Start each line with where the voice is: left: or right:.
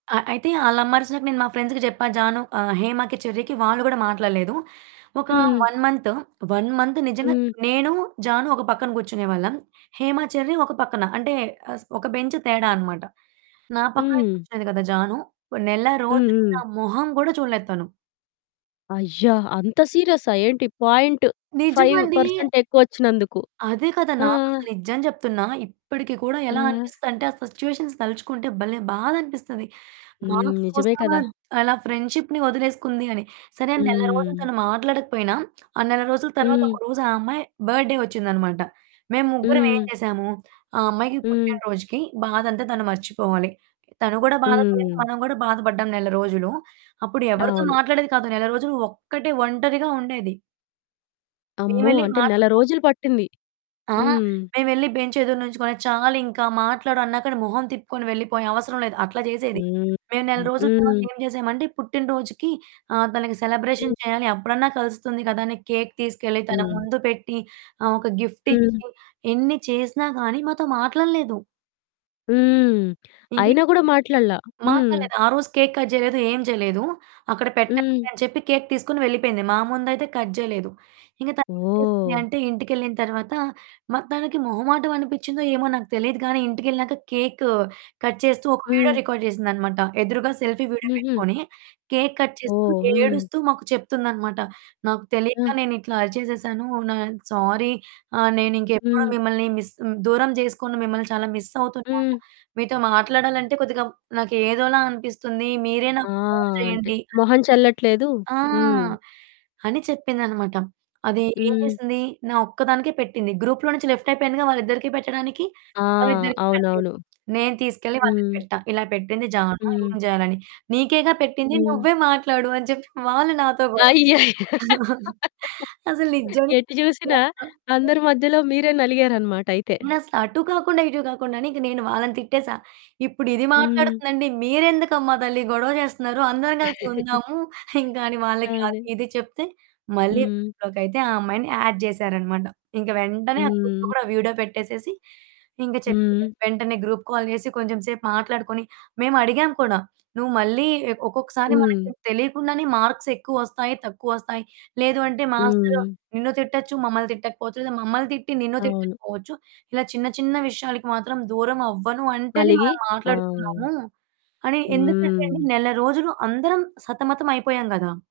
right: ఆ! అయితే ఆళ్ల అమ్మరిసినాక నేను మా ఫ్రెండ్స్‌కి జెప్పా జాను ఆహ్, హేమ‌కి, చెర్రీకి వాళ్ళు గూడా మాట్లాడలేదు. ఒక
left: హ్మ్.
right: 1 మంత్, 1 మంత్ నిజంగా
left: హ్మ్.
right: నేను, జాను ఒక పక్కన కూర్చునే వాళ్ళం. హేమ, చెర్రీ ఒక పక్కన. అంటే, అస్ ఒక బెంచ్ తేడా అన్నమాట. నా పక్కనే
left: హ్మ్.
right: కూర్చునేది గదా! జాను నెల
left: హ్మ్.
right: రోజులు నా
left: హ్మ్.
right: మొహం గూడా చూడలేదు తను.
left: అయ్యా! అంత సీరియస్సా? ఏంటి పాయింట్ ఫైవ్
right: నిజమండి.
left: పర్సెంట్ ఎక్కువ వచ్చినందుకు.
right: అదే కదా!
left: ఆ!
right: నాకసలు నిజం చెప్తున్నా ఇప్పటికి కూడా
left: ఆ!
right: ఎలా అనిపిస్తుందంటే, ఆ సిట్యుయేషన్స్ తలుచుకుంటే భలే బాధనిపిస్తది.
left: హ్మ్.
right: మార్క్స్
left: నిజమే
right: కోసం
left: కదా!
right: ద్ అలా ఫ్రెండ్‌షిప్‌ని వదిలేసుకుంది అని. సరే, నెల రోజులు
left: హ్మ్.
right: తను మాట్లాడకపోయినా, ఆ నెల రోజుల తరువాత
left: హ్మ్.
right: ఒకరోజు ఆ అమ్మాయి బడ్డే వచ్చిందన్నమాట. మేము ముగ్గురం ఏం
left: హ్మ్.
right: జేసాము ఆ అమ్మాయికి పుట్టిన
left: హ్మ్.
right: రోజుకి, బాధంతా తను మర్చిపోవాలి. తను కూడా బాధ పడింది
left: హ్మ్.
right: మనం గూడా బాధ పడ్డాం నెల రోజులు. అప్పుడు ఎవరితో
left: అవును.
right: మాట్లాడేది కాదు. నెల రోజులు ఒక్కటే ఒంటరిగా ఉండేది.
left: అమ్మో!
right: మేమేళ్లి
left: అంటే నెల
right: మాట్లడదాం
left: రోజులు పట్టింది.
right: ఆ!
left: హ్మ్.
right: మేమేళ్లి బెంచ్ ఎదురు నించుకొని, చాలింకా మాట్లాడు అన్నాక మొహం తిప్పుకొని వెళ్ళిపోయే "అవసరం లేదు" అట్లా జేసేది.
left: హ్మ్.
right: మేము నెల రోజుల తర్వాత
left: హ్మ్.
right: ఏం చేసామంటే, పుట్టినరోజుకి ఆహ్, తనకి సెలబ్రేషన్
left: హ్మ్.
right: చేయాలి. అప్పుడన్నా కలుస్తుంది కదా! అని కేక్ తీసుకెళ్ళి, తన
left: హ్మ్.
right: ముందు పెట్టి, ఆహ్, ఒక
left: హ్మ్.
right: గిఫ్టిచ్చి, ఎన్ని చేసినా గానీ మాతో మాట్లాడలేదు.
left: హ్మ్.
right: ఇంకే
left: అయినా గూడా మాట్లాడల. హ్మ్.
right: మాట్లాడలేదు. ఆ రోజు కేక్ కట్ జేయలేదు, ఏమి చేయలేదు. "అక్కడ
left: హ్మ్.
right: పెట్టండి" అని చెప్పి కేక్ తీసుకొని వెళ్ళిపోయింది. మా ముందయితే కట్ చేయలేదు. ఇంక తనేం జేసింది
left: ఓహ్!
right: అంటే, ఇంటికెళ్ళిన తరువాత, మ తనకి మొహమాటం అనిపిచ్చిందో ఏమో నాకు తెలీదు గానీ, ఇంటికెళ్ళినాక కేకు కట్ చేస్తూ ఒక వీడియో
left: హ్మ్.
right: రికార్డ్ జేసిందన్నమాట. ఎదురుగా సెల్ఫీ వీడియో
left: హుహు.
right: పెట్టుకొని. కేక్ కట్ చేస్తూ
left: ఓహ్! హ్మ్.
right: ఏడుస్తూ మాకు చెప్తుందన్నమాట. "నాకు తెలియక
left: ఆ!
right: నేను ఇట్లా అరిచేసేసాను నా సారీ ఆహ్, నేనింకెప్పుడు
left: హ్మ్.
right: మిమ్మల్ని మిస్ దూరం చేసుకొను, మిమ్మల్ని చాలా మిస్ అవుతున్నాను.
left: హ్మ్.
right: మీతో మాట్లాడాలంటే కొద్దిగా నాకు ఏదోలా అనిపిస్తుంది. మీరే
left: ఆ!
right: నాకు ఫోను
left: అంటే
right: జేయండి." అని
left: మొహం చల్లట్లేదు.
right: ఆ!
left: హ్మ్.
right: అని చెప్పిందన్నమాట. అది ఏం
left: హ్మ్.
right: జేసింది? నా ఒక్కదానికే పెట్టింది గ్రూప్‌లో నుంచి లెఫ్ట్ అయిపోయిందిగా వాళ్ళిద్దరికి పెట్టడానికి.
left: ఆ!
right: వాళ్ళిద్దరికి పెట్టలేదు.
left: అవునవును.
right: నేను తీసుకెళ్ళి వాళ్ళకి
left: హ్మ్.
right: పెట్టా ఇలా పెట్టింది జాను
left: హ్మ్.
right: ఏం జేయాలని. నీకేగా పెట్టింది
left: హ్మ్.
right: నువ్వే మాట్లాడు అని చెప్పి వాళ్ళు నాతో గొడవ.
left: అయ్యయ్యో!
right: అసలు నిజంగా
left: ఎటు చూసినా అందరి మధ్యలో మీరే నలిగారన్నమాటైయితే.
right: నేనసల అటు కాకుండా, ఇటు కాకుండా అని ఇంక నేను వాళ్ళని తిట్టేసా. ఇప్పుడు ఇది
left: హ్మ్.
right: మాట్లాడుతుందండి మీరెందుకమ్మా తల్లి గొడవ జేస్తున్నారు. అందరం కలిసి ఉందాము ఇంకని వాళ్ళకి అది,
left: అదే.
right: ఇది చెప్తే మళ్ళీ
left: హ్మ్.
right: గ్రూప్‌లోకైయితే ఆ అమ్మాయిని యాడ్ జేసారన్నమాట. ఇంక వెంటనే ఆ గ్రూప్‌లో
left: హ్మ్.
right: కూడా వీడియో పెట్టేసేసి ఇంకా చెప్పి,
left: హ్మ్.
right: వెంటనే గ్రూప్ కాల్ జేసి కొంచెం సేపు మాట్లాడుకొని మేమడిగాం కూడా. నువ్వు మళ్ళీ ఎక్ ఒక్కొక్కసారి
left: హ్మ్.
right: మనకి తెలియకుండానే మార్క్స్ ఎక్కువస్తాయి, తక్కువస్తాయి. లేదు అంటే మాస్టరు
left: హ్మ్.
right: నిన్ను తిట్టొచ్చు, మమ్మల్ని తిట్టకపోవచ్చు. లేదా మమ్మల్ని తిట్టి, నిన్ను
left: అవును.
right: తిట్టకపోవచ్చు ఇలా చిన్న, చిన్న విషయాలకి మాత్రం దూరం అవ్వను అంటేనే
left: అలిగి.
right: మనం
left: ఆ!
right: మాట్లాడుకుందాము. అని ఎందుకంటేండి
left: హ్మ్.
right: నెల రోజులు అందరం సతమతం అయిపోయాం గదా!